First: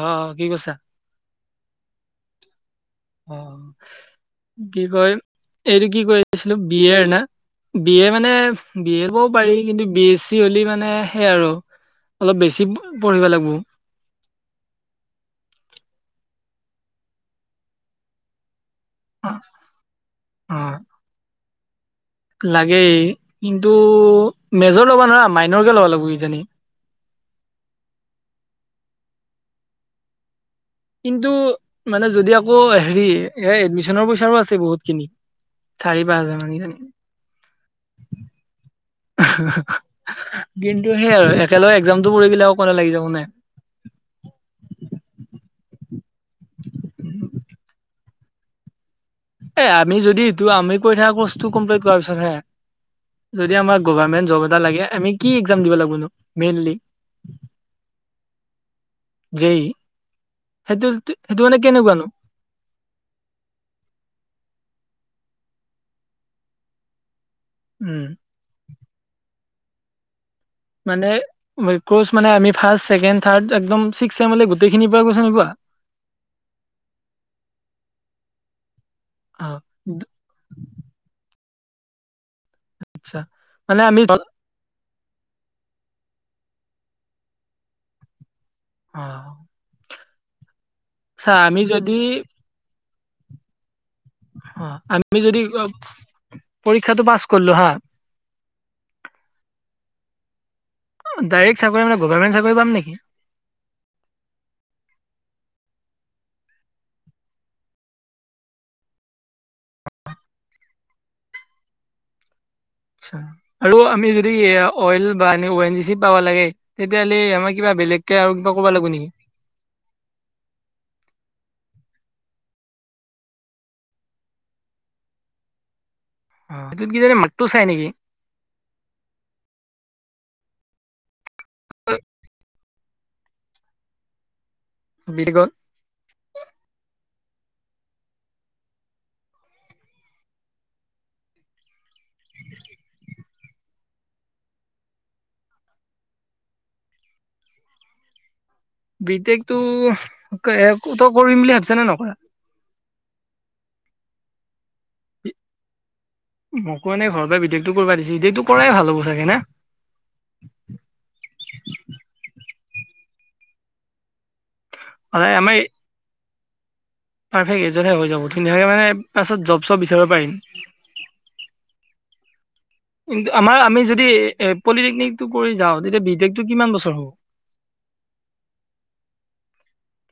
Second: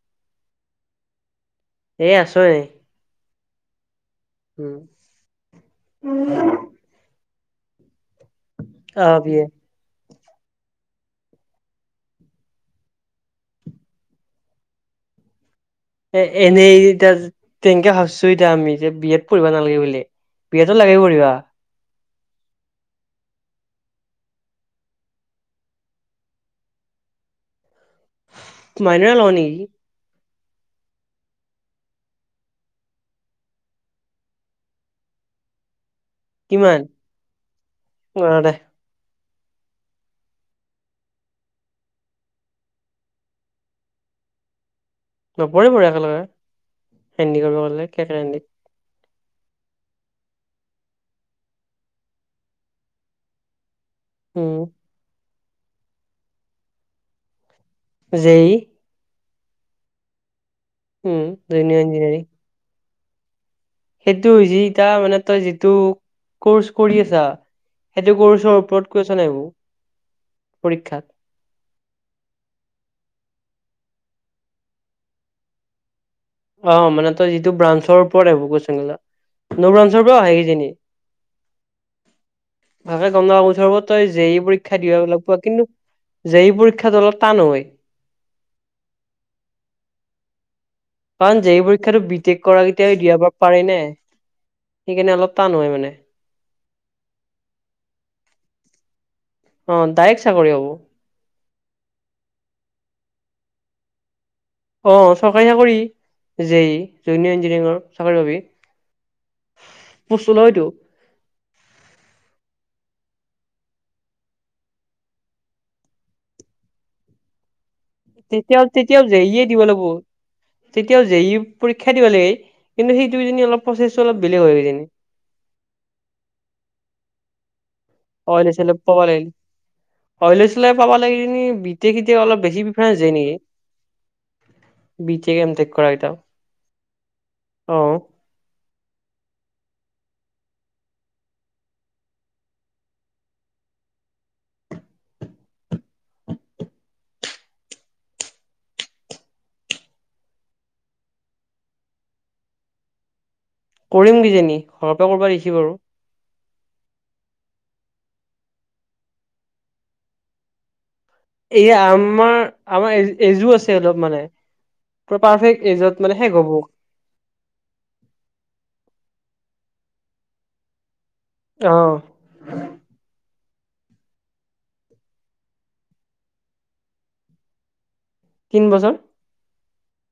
অ কি কৰিছা? এই আছো এনে। অ উম, কি কয় এইটো কি কৈ আছিলো বি য়েৰ না? বি এৰ মানে বি অ এৰ ক'বও বিয়ে পাৰি। কিন্তু বি এছ চি হ'লে মানে সেয়াই আৰু অলপ বেছি পঢ়িব লাগিবো। এ এনেই এতিয়া তেনেকে ভাবিছো এতিয়া আমি। যে বি এড অ পঢ়িব নালাগে বুলি বি অ এডো লাগে পঢ়িবা। লাগেই কিন্তু মেজৰ ল'বা নৰা মাইনৰকে ল'ব লাগিব কিজানি। মাইনৰে লও নেকি। কিন্তু মানে যদি আকৌ হেৰি এ এডমিচনৰ পইচাও আছে বহুত খিনি। চাৰি পাছ হাজাৰ মান কিমান অ কিজানি। দে [inaudible] কিন্তু সেই আৰু একেলগে একজামটো পৰিগলে অকলে লাগি যাব না। নপৰিব একেলগে, হেন্দি কৰিব গলে কে কে হেন্দিত। এ আমি যদি এইটো আমি কৰি থকা কৰ্চটো কমপ্লিট কৰাৰ পিছত হে যদি আমাৰ গভাৰ্ণমেণ্ট জব উম এটা লাগে আমি কি একজাম দিব লাগবনো মেইনলি? J E. জেই উম সেইটো-সেইটো মানে জুনিয়ৰ কেনেকুৱা নো? ইঞ্জিনিয়াৰিং সেইটো হৈছে এতিয়া মানে তই যিটো কৰ্চ কৰি আছা। উম সেইটো কৰ্ছৰ ওপৰত কোৱেছন আহিব। পৰীক্ষাত মানে ক্ৰচ মানে আমি ফাৰ্ষ্ট, ছেকেণ্ড, থাৰ্ড একদম ছিক্স ছেমলে গোটেইখিনিৰ পৰা কোৱেচন পেপাৰ। অঁ! মানে তই যিটো ব্ৰাঞ্চৰ ওপৰত আহিব অ কোৱেচনবিলাক? নবঞ্চৰ পৰা আহিছে নেকি? [unintelligible] আচ্ছা গংগা মানে পইছাবোৰ আমি তই অ জেই পৰী পৰীক্ষা দিয়াব লাগিব কিন্তু জেই পৰীক্ষাটো অলপ টান হয়। অঁ! কাৰণ আমি জেই যদি পৰীক্ষাটো বিটেক কৰা কেইটাই দিয়াব পাৰে নাই? অঁ! আমি যদি অ পৰীক্ষাটো পাছ কৰিলোঁ হা। অঁ! ডাইৰেক্ট চাকৰি হ'ব। অঁ! ডাইৰেক্ট চাকৰি মানে গভৰ্ণমেণ্ট চাকৰি পাম নেকি? অ! চৰকাৰী চাকৰি জেই জুনিয়ৰ ইঞ্জিনিয়াৰিঙৰ চাকৰি পাবি। পোষ্ট ওলাইটো। আচ্ছা আৰু আমি যদি অইল বা এনেও অএনজিচি পাব লাগে তেতিয়াহ'লে আমাক তেতিয়াও-তেতিয়াও জে য়ি এ দিব লাগিব। তেতিয়াও জে ই পৰীক্ষা দিব লাগে কিন্তু সেইটো কিজানি অলপ প্ৰচেছটো অলপ বেলেগ হয় কিজানি। অঁ! সেইটোত কিজানি মাৰ্কটো চাই নেকি? অইলে-চইলে পাব লাগিল। অইলে-চইলে পাব লাগিলে কিজানি বিটেক-চিটেক অলপ বেছি হয় যে নেকি? বি বিতেক, টেকত? এমতেক কৰা কেইটাও অঁ। বিটেকটো [unintelligible] তই কৰিম বুলি ভাবিছা নে নকৰা? কৰিম কিজানি ঘৰৰ পৰা কৰিব দিছে বাৰু। মোকো এনে ঘৰৰ পৰা বিটেকটো কৰিব দিছিল। বিটেকটো কৰাই ভাল হ'ব চাগে না? এইয়া আমাৰ-আমাৰ এ এজো আছে অলপ মানে। তই সদায় আমাৰ পাৰফেক্ট এইজত মানে শেষ হ'ব। পাৰফেক্ট এজতহে হৈ যাব। ধুনীয়াকে মানে পাছত জব-চব বিচাৰিব পাৰিম। অঁ। কিন্তু আমাৰ আমি যদি এ পলিটেকনিকটো কৰি যাওঁ তেতিয়া বিটেকটো কিমান বছৰ হ'ব? তিন বছৰ।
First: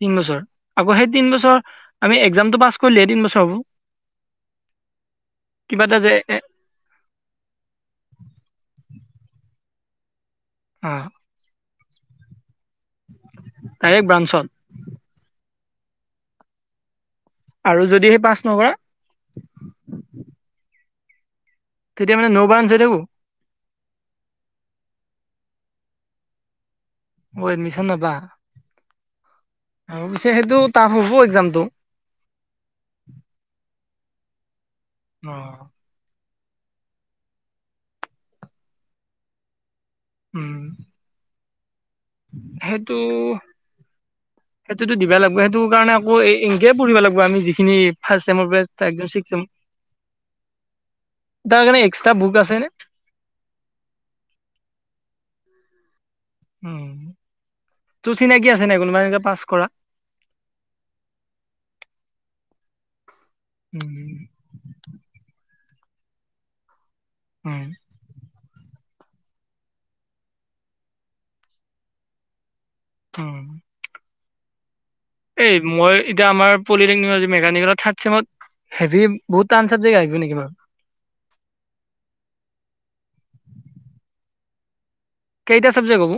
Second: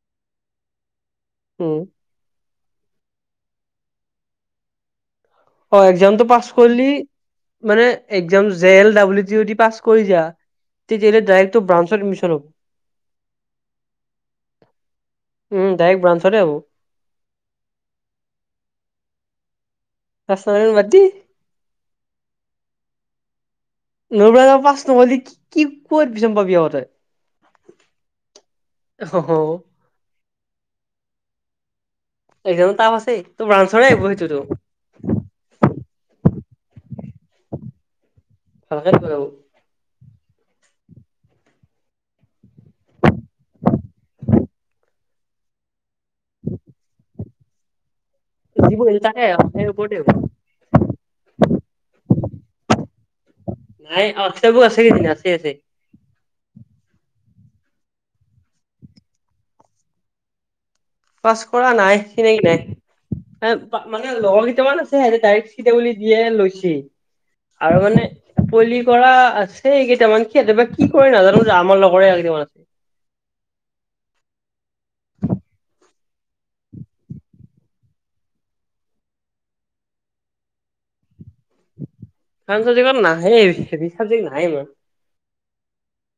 তিন বছৰ। আকৌ সেই তিন বছৰ উম আমি একজামটো পাছ কৰিলেহে তিন বছৰ হ'ব? অ কিবা এটা যে এক্জামটো পাছ কৰিলি মানে একজাম জে এল ডাব্লিটি যদি পাছ কৰি যাৱ। অ তেতিয়া হ'লেটো ডাইৰেক্ট তোৰ ব্ৰাঞ্চত এডমিচন হ'ব। ডাইৰেক্ট ব্ৰাঞ্চত উম! ডাইৰেক্ট ব্ৰাঞ্চতে হ'ব। আৰু যদি সেই পাছ নকৰা? পাছ নকৰিলে বাদদি। তেতিয়া মানে ন‌ও ব্ৰাঞ্চ হৈ থাকিব? ন‌ও ব্ৰাঞ্চ পাছ নহলি কি ক'ত এডমিছন পাবি তই। অ! এডমিচন নাপা? অহ [unintelligible] আৰু পিছে সেইটো টাফ হ'ব একজামটো। একজামটো ট্ৰাফ আছে। এইটোতো ব্ৰাঞ্চৰে আহিব সেইটোতো। অঁ! ভালকে ভাবি [unintelligible] উম। সেইটো, সেইটোতো দিবা লাগব সেইটো কাৰণে অ', ইংকে পঢ়িবা লাগব আমি যিখিন ফাৰ্ষ্ট ছেম পৰা যিবোৰ একদম তাকে ছিক্স ছেম [unintelligible] তাৰ কাৰণে এক্সট্ৰা বুক আছে নে? নাই [unintelligible] উম, তোৰ চিনাকি আছে নে কোনোবা এনেকে পাছ কৰা? পাছ কৰা নাই চিনাকি নাই, মানে উম, লগৰ কেইটামান আছে [unintelligible] বুলি দিয়ে লৈছে উম, আৰু মানে পলি কৰা আছে কেইটামান সিহঁতে বা কি কৰে নাজানোঁ, আমাৰ লগৰে কেইটামান আছে। অ'। এই মই এতিয়া আমাৰ পলিটেকনিকৰ যি মেকানিকেলৰ থাৰ্ড চেমত হেভি বহুত টান চাবজেক্ট আহিব নেকি বাৰু? টান চাবজেক্ট ইমান নাহে, হেবি চাবজেক্ট নাহে ইমান। কেইটা চাবজেক্ট হ'ব?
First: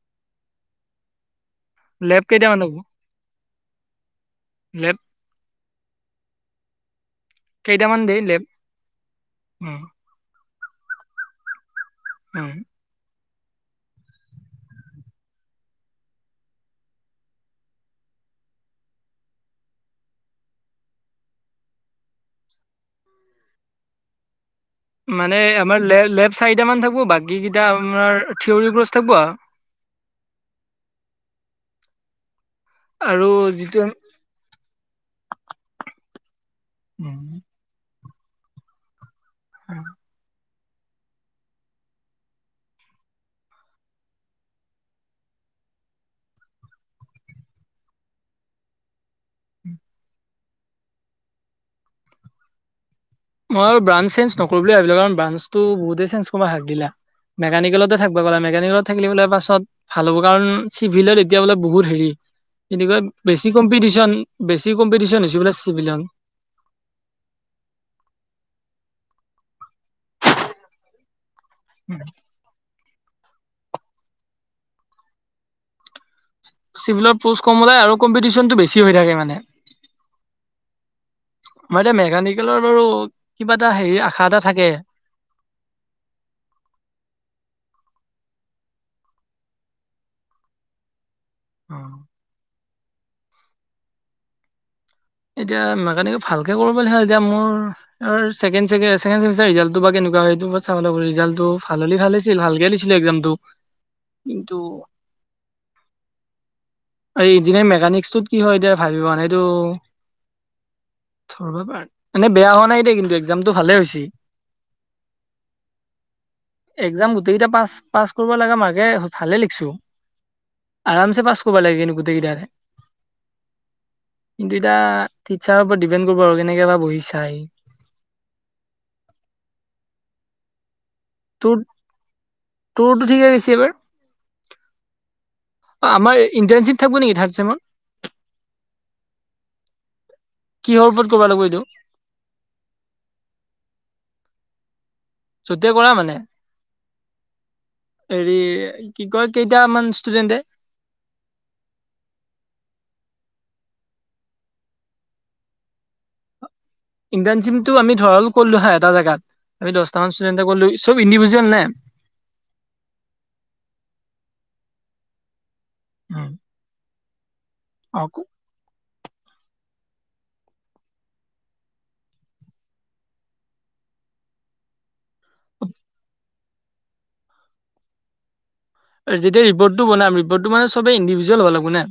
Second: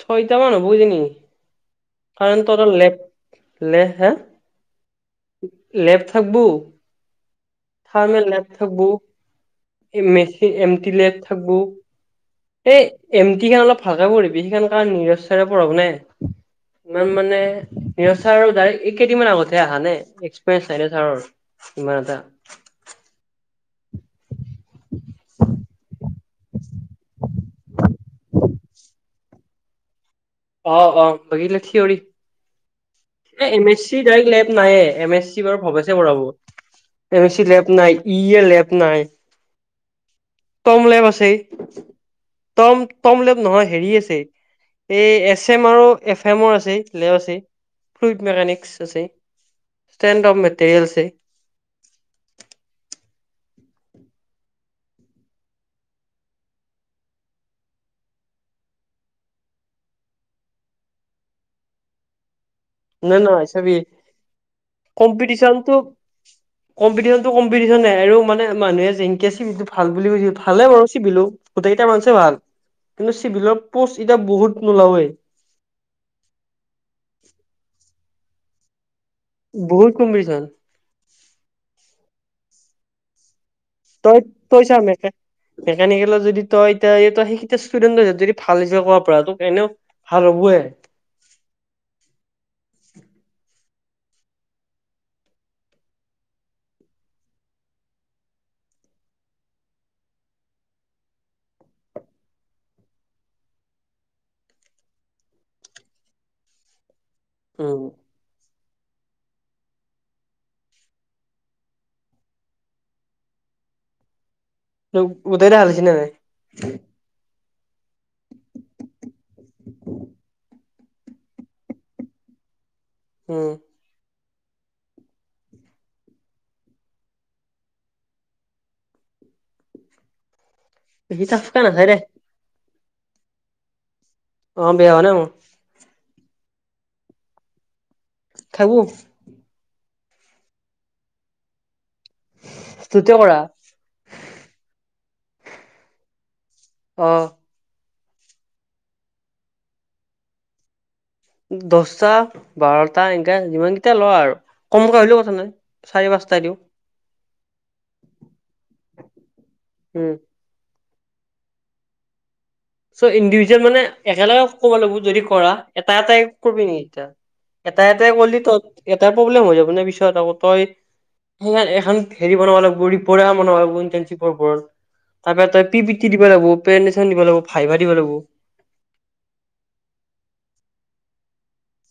ছয়টা মান হ'ব কিজানি। লেব কাৰণ কেইটামান তহঁতৰ হ'ব? লেব, লে হা, লেব লেপ থাকব'। কেইটামান দেই থাৰ্মেল লেব? লেপ থাকব উম, মেচ এমটি লেপ থাকব। অ'। এ এম টি খান অলপ ভালকে পঢ়িবি, সেইখন কাৰণ নিৰজ চাৰে পঢ়াব নে। ইমান মানে নীৰজ চাৰৰ ডাইৰেক্ট এই কেইদিনমান আগতহে আহা নে এক্সপিৰিয়েঞ্চ নাই না ছাৰৰ। ইমান এটা মানে আমাৰ লে, লেব চাৰিটা মান থাকিব বাকী কেইটা আমাৰ থিয়ৰিৰ কোৰ্চ থাকব। অ', অ', বাকী গিলা থঅৰি, আৰু এ এম এছ যিটো চি ডাইৰেক্ট লেব নাই এ এম এছ চি বাৰু ভবেছে পঢ়াব M S um, C lab নাই, ই এ লেব নাই। হয় টম লেভ আছে। টম টম লেভ নহয় হেৰি আছে, এই এক এছ এম আৰু এফ এমৰ আছে লেব আছে ফ্ৰুইট মেকানিক আছে। ষ্টেণ্ডপ মেটৰিয়েলছে মই ব্ৰাঞ্চ চেঞ্জ নকৰো বুলিয়ে ভাবিলো কাৰণ ব্ৰাঞ্চটো বহুতে চঞ্জ কৰবা হাগ দিলাক। মেকানিকেলতে থাকব বোলে, মেকানিকেলত থাকিলে বোলে পাছত ভাল হ'ব কাৰণ চিভিলত এতিয়া বোলে বহুত হেৰি এনেকুৱা নাই নহয় বেছি চাবি কম্পিটিশন বেছি কম্পিটিশ্যন হৈছে বোলে চিভিলত। কম্পিটিশনটোোম্পিটিশ্যন আৰু মানে মানুহে যেনকে চিটো ভাল বুলি কৈ ভালে বাৰু চিিলো। গোটেইকেইটা মানচে ভাল, কিন্তু চিভিলৰ পষ্ট এতিয়া বহুত নোলাৱই। চিভিলৰ প'ষ্ট কম ওলাই আৰু কম্পিটিশ্যনটো বেছি হৈ থাকে মানে। বহুত কম্পিটিশ্যন। মানে মেকানিকেলৰ বাৰু কিবা এটা হেৰি আশা এটা থাকে। মেকানিকেলৰ যদি তই এতিয়া তই সেইটা ষ্টুডেণ্টৰ যদি ভাল ৰিজাল্ট কৰবা পাৰা তক এনেও ভাল হ'ব এ। অ'। এতিয়া মেকানিকেল ভালকে কৰিব পাৰিলে ভাল, এতিয়া মোৰ আমাৰ ছেকেণ্ড চাগে, ছেকেণ্ড ছেমিষ্টাৰৰ ৰিজাল্টটো বা কেনেকুৱা হয় এইটোৰ ওপৰত চাব লাগব ৰিজাল্টটো ভাল হ'লে ভাল আছিল, ভালকে দিছিলোঁ এক্সাম। টো কিন্তু এই ইঞ্জিনিয়াৰ উম মেকানিকচটোত কি হয় এতিয়া ভাবিব এইটো। মানে বেয়া হোৱা নাই দেই কিন্তু একজামটো, ভালে হৈছি। গোটেইগিতা ভাল হৈছি না একজাম গোটেইকেইটা পাছ-পাছ কৰিব লাগে মাঘে ভালে লিখিছো। আৰামচে পাছ ক'ব লাগে নো গোটেইগিটাৰ। উম। কিন্তু এতিয়া, টিচাৰৰ ওপৰত ডিপেণ্ড কৰিব আৰু কেনেকে বা বহি চাই। বেছি চাফকে নাচাই দে। তোৰটো ঠিকে আহিছে এইবাৰ? অ' বেয়া হোৱা নাই মোৰ। আমাৰ ইণ্টাৰ্শ্বিপ থাকিব নেকি থাৰ্দ ছেমত? থাকব। কিহৰ ওপৰত ক'ব লাগিব এইটো? [unintelligible] কৰা। [unintelligible] কৰা মানে? অ'। হেৰি কি কয়, কেইটামান ষ্টুডেণ্টে? দছটা, বাৰটা, এনকা যিমান কেইটা লৰা আৰু, কমকে হলেও কথা নাই। চাৰি পাঁচটা দিওঁ। ইণ্টাৰ্ণচিপটো আমি ধৰাল কৰিলোঁ হা এটা জাগাত, আমি উম দহটামান ষ্টুডেণ্টে কৰিলোঁ, চব ইণ্ডভিজুৱেল নে। চ' ইণ্ডিভিজুৱেল মানে একেলগে ক'ব লাগিব যদি কৰা, এটা এটাই কৰিবি নেকি এতিয়া? এটা অ এটাই কৰিলি তই এটা প্ৰব্লেম হৈ যাব ন পিছত আকৌ তই সেই এখন হেৰি বনাব লাগিব ৰিপৰ্ট এখন বনাব লাগিব ইণ্টাৰ্ণচিপৰ উপৰত। তাৰ পৰা তই পি পি টি দিব লাগিব, প্ৰেজেণ্টেছন দিব লাগিব, ভাইবা দিব লাগিব। আৰু যেতিয়া ৰিপৰ্টটো বনাম, ৰিপৰ্ট মানে চবে ইণ্ডিভিজুৱেল হ'ব লাগিব না।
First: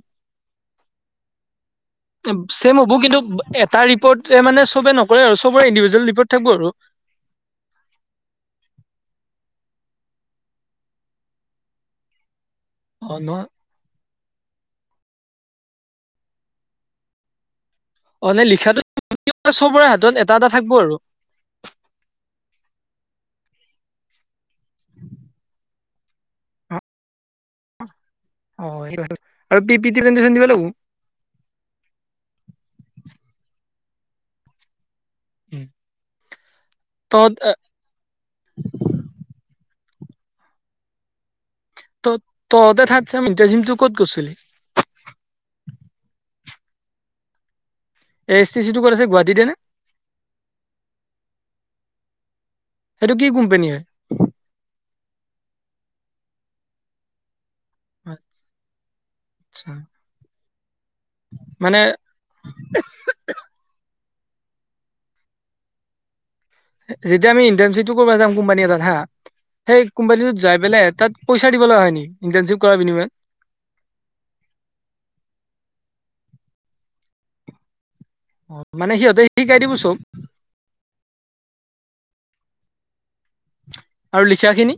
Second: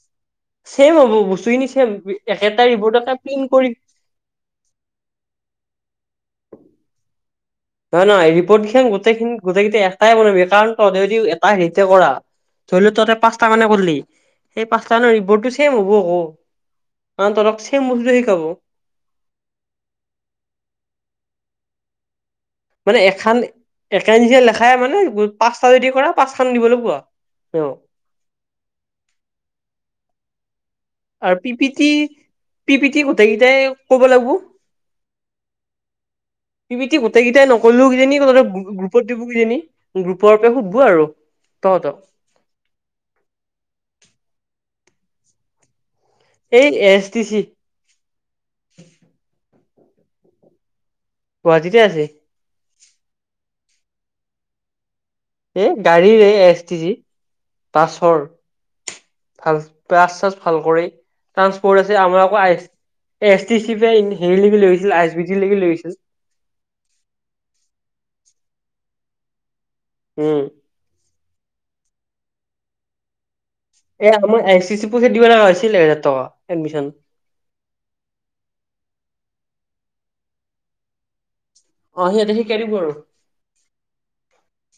ছেম হ'ব বস্তুখিনি ছেম, একেটা ছেম হ'ব ৰিপৰ্টকে কিন্তু প্ৰিণ্ট কৰি এটা ৰিপৰ্টে মানে চবে নকৰে আৰু চবৰে ইণ্ডিভিজুৱেল ৰিপৰ্ট থাকিব আৰু। নহয় নহয় ৰিপৰ্টখিনি গোটেইখিনি গোটেইগিতা এটাই বনাবি, কাৰণ তহতে যদি এটা হেৰিতে কৰা ধৰি লওঁ তহতে অ নহয় পাঁচটা মানে কৰিলি, সেই পাঁচটা মানৰ ৰিপৰ্টো ছেম হ'ব ঔ। কাৰণ তহঁতক ছেম বস্তুটোৱে অ নে শিকাব। লিখাটো চবৰে হাতত এটা এটা থাকিব আৰু। মানে এখান। [unintelligible] লেখাই মানে পাঁচটা যদি কৰা, পাঁচ খান দিব লাগিব আৰু মেমক। অ' আৰু পি পি টি প্ৰেজেণ্টেছন দিব লাগিব? আৰু P P T, P P T গোটেই কেইটাই ক'ব লাগিব। পি পি টি গোটেই তহত কেইটাই নক কৰিলেও কিজানি তহঁতৰ গ্ৰুপত দিব কিজানি, গ্ৰুপৰ পৰা সোধব আৰু। তহঁতক ত' তহঁতে থাৰ্ড ছেম ইণ্টাৰ্ণশ্বিপটো ক'ত গৈছিলি? এই A S T C. A S T C টো ক'ত আছে গুৱাহাটিতে নে? গুৱাহাটীতে আছে। সেইটো কি কোম্পানী হয়? এ গাড়ীৰ এ এছ টি চি, বাছৰ, ভাল আচ্ছা বাছ চাছ ভাল কৰি, মানে ট্ৰান্সপৰ্ট আছে আমাৰ আকৌ আইছ এছ টি চি যে হেৰিলৈকে লৈ গৈছিল, আই এছ বি টি লৈকে লৈ গৈছিল। যে যেতিয়া আমি ইন্টাৰ্নশ্বিপটো কৰিব যাম কোম্পানী এটাত হা সেই উম কোম্পানীটোত যাই পেলাই তাত পইচা দিব লগা হয় নেকি ইণ্টাৰ্ণচিপ কৰাৰ বিনিময়ত এ আমাৰ আই চি চি পুঁজিত দিব লগা হৈছিলে ত এডমিচন অ মানে সিহঁতে শিকাই দিব চব অ' সিহঁতে শিকাই দিব আৰু আৰু লিখাখিনি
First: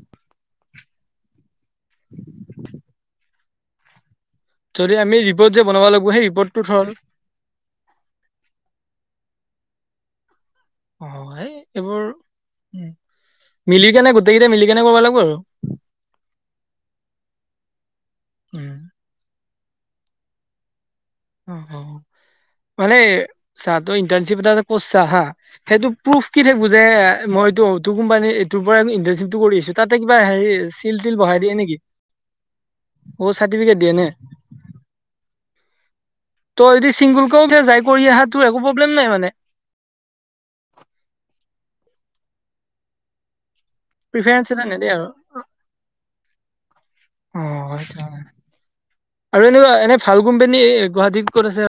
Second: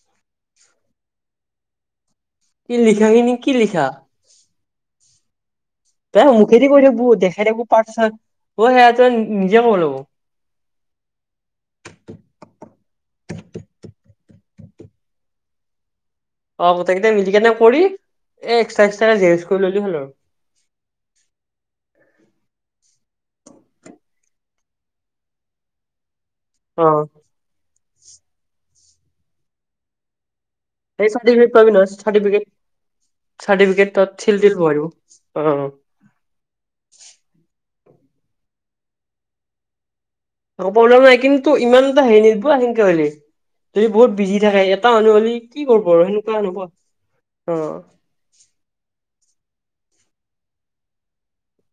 সি লিখাখিনি কি লিখা যদি আমি ৰিপৰ্ট যে বনাব লাগিব সেই তাই ৰিপৰ্টটো মুখেদি কৈ ধৰ দিব দেখাই দিব পাছেল অ সেয়া তই নিজে কৰিব লাগিব অ সেই এইবোৰ উ মিলি কেনে গোটেইকেইটা মিলি কেনে কৰিব লাগিব আৰু অ গোটেই কেইটা মিলিকেনে কৰি এ উম। এক্সাটা এক্সাটাকে জেৰজ কৰি ললে হ'ল আৰু অ হ মানে চা তই ইণ্টাৰ্ণশ্বিপ এটা কৰিছা হা সেই প্ৰুফ কি থাকিবো যে অ মইটো ইটো কোম্পানী এইটোৰ পৰা ইণ্টাৰ্ণশ্বিপটো কৰিছো তাতে কিবা হেৰি চিল সেই তিল বহাই চাৰ্টিফিকেট দিয়ে পাবি নেকি? নহয় অ' চাৰ্টিফিকেট দিয়ে চাৰ্টিফিকেট নে? ছিল তিল লগাই দিব অ তই যদি চিংগুলকেও যাই কৰি অহা তোৰ একো প্ৰব্লেম নাই মানে প্ৰব্লেম নাই কিন্তু ইমান এটা হেৰি নিদিব সেনকে হলে যদি বহুত বিজি প্ৰিফাৰেঞ্চ থাকে নেদে এটা আৰু। মানুহ হলি কি কৰিব আৰু এনেকোৱা হেনেকোৱা অ আচ্ছা আৰু এনেকুৱা এনে ভাল কোম্পানী গুৱাহাটীত ক'ত আছে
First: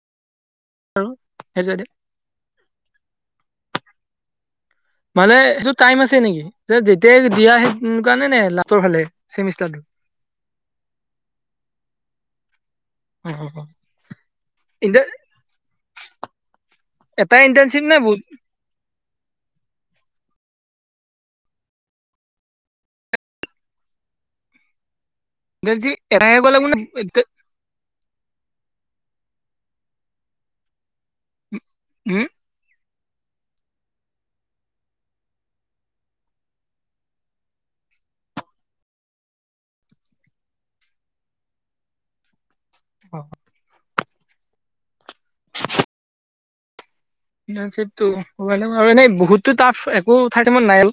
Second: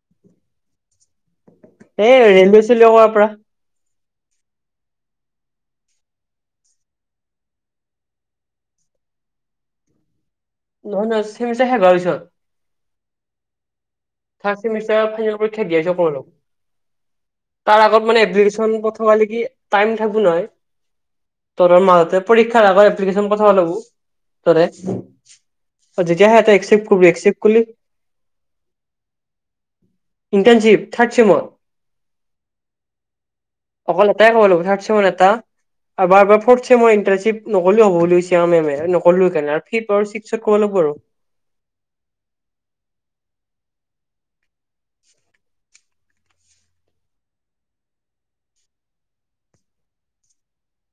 আৰু সেইযে এ ৰেলোইৰ চেলোইৰ কৰাৰ পৰা মানে সেইটো টাইম আছে নেকি যে যেতিয়াই দিয়া সেই কাৰণে নে লাষ্টৰ ফালে চেমিষ্টাৰটো নহয় নহয় চেমিষ্টাৰ শেষ হোৱাৰ পিছত অ ফাৰ্ষ্ট চেমিষ্টাৰ ইণ্টাৰ [unintelligible] এটাই তাৰ ইণ্টাৰ্ণশ্বিপ নে আগত বহুত মানে এপ্লিকেচন সেইখন পঠাব লাগি টাইম থাকো নহয় তোৰ মাজতে পৰীক্ষাৰ আগত এপ্লিকেশন পঠাব লাগো তাৰে ইণ্টাৰ্ণশ্বিপ এটাই তেতিয়াহে কৰিব তই লাগিব নে একেচেপ্ট কৰিবি একচেপ্ট কৰিলে ইণ্টাৰ্ণশ্বিপ থাৰ্ড ছেমত হুম অকল এটাই কব লাগে থাৰ্ড চেমত এটা আৰু বা বা ফ্ৰৰ্টচেমত ইণ্টাৰ্ণচিপ নকৰিলেও হ'ব বুলিছে মেমে নকৰিলো সেই কাৰণে আৰু ফিট আৰু ছিক্স কৰিব লাগিব আৰু হয় [unintelligible] ইণ্টাৰ্ণশ্বিপটো আৰু এনেও এনে বহুতো টাফ একো ঠাই টাইমত নাই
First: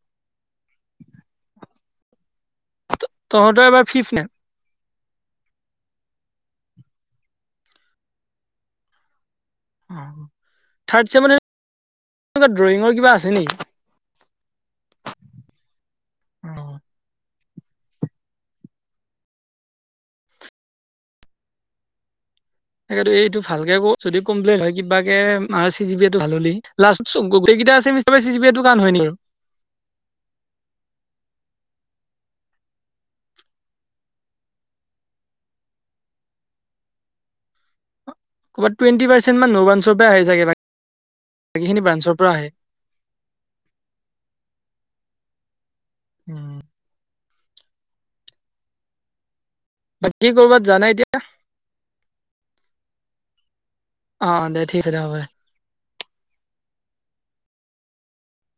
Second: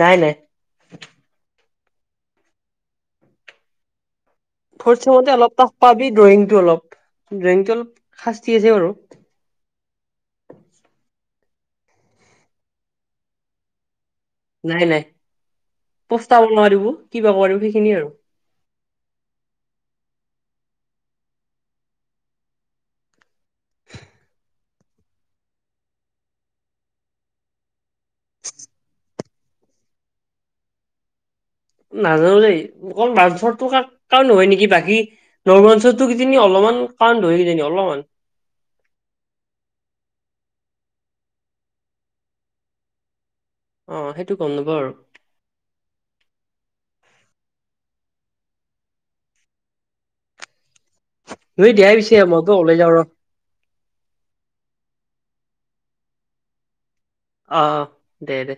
নাই নাই তহঁতৰ এবাৰ ফিফ নে ফ্ৰট চেমত অলপ টাফ পাবি ড্ৰয়িং টো অলপ ড্ৰয়িং টো অলপ শাস্তি আছে বাৰু থাৰ্ড চেমত মানে ড্ৰয়িঙৰ কিবা আছে নেকি নাই নাই পস্তাব অ নোৱাৰিবো কিবা কৰিব সেইখিনি আৰু সেইটো এইটো ভালকে ক যদি কমপ্লেইন হয় কিবাকে মা চি জি বিটো ভাল হ'লে লাষ্ট গোটেই কেইটা আচানি বে চি চি এইটো টান হয় নেকি নাজানো দেই অকল মাৰ্চতো কাৰ নহয় নেকি বাকী নৰমঞ্চতো কিজানি অলপমান টান হয় কিজানি অলপমান ক'ৰবাত টুৱেণ্টি পাৰ্চেণ্ট মান নৌ ব্ৰাঞ্চৰ পৰা আহে চাগে বা বাকীখিনি ব্ৰাঞ্চৰ পৰা আহে অ সেইটো গম নাপাওঁ আৰু [unintelligible] বাকি কৰবাত যোৱা নাই এতিয়া? [unintelligible] দেহাই পিছে মই গৌ ওলোই যাওঁ ৰ। অ দে ঠিক আছে দে হব দে। অ দে দে।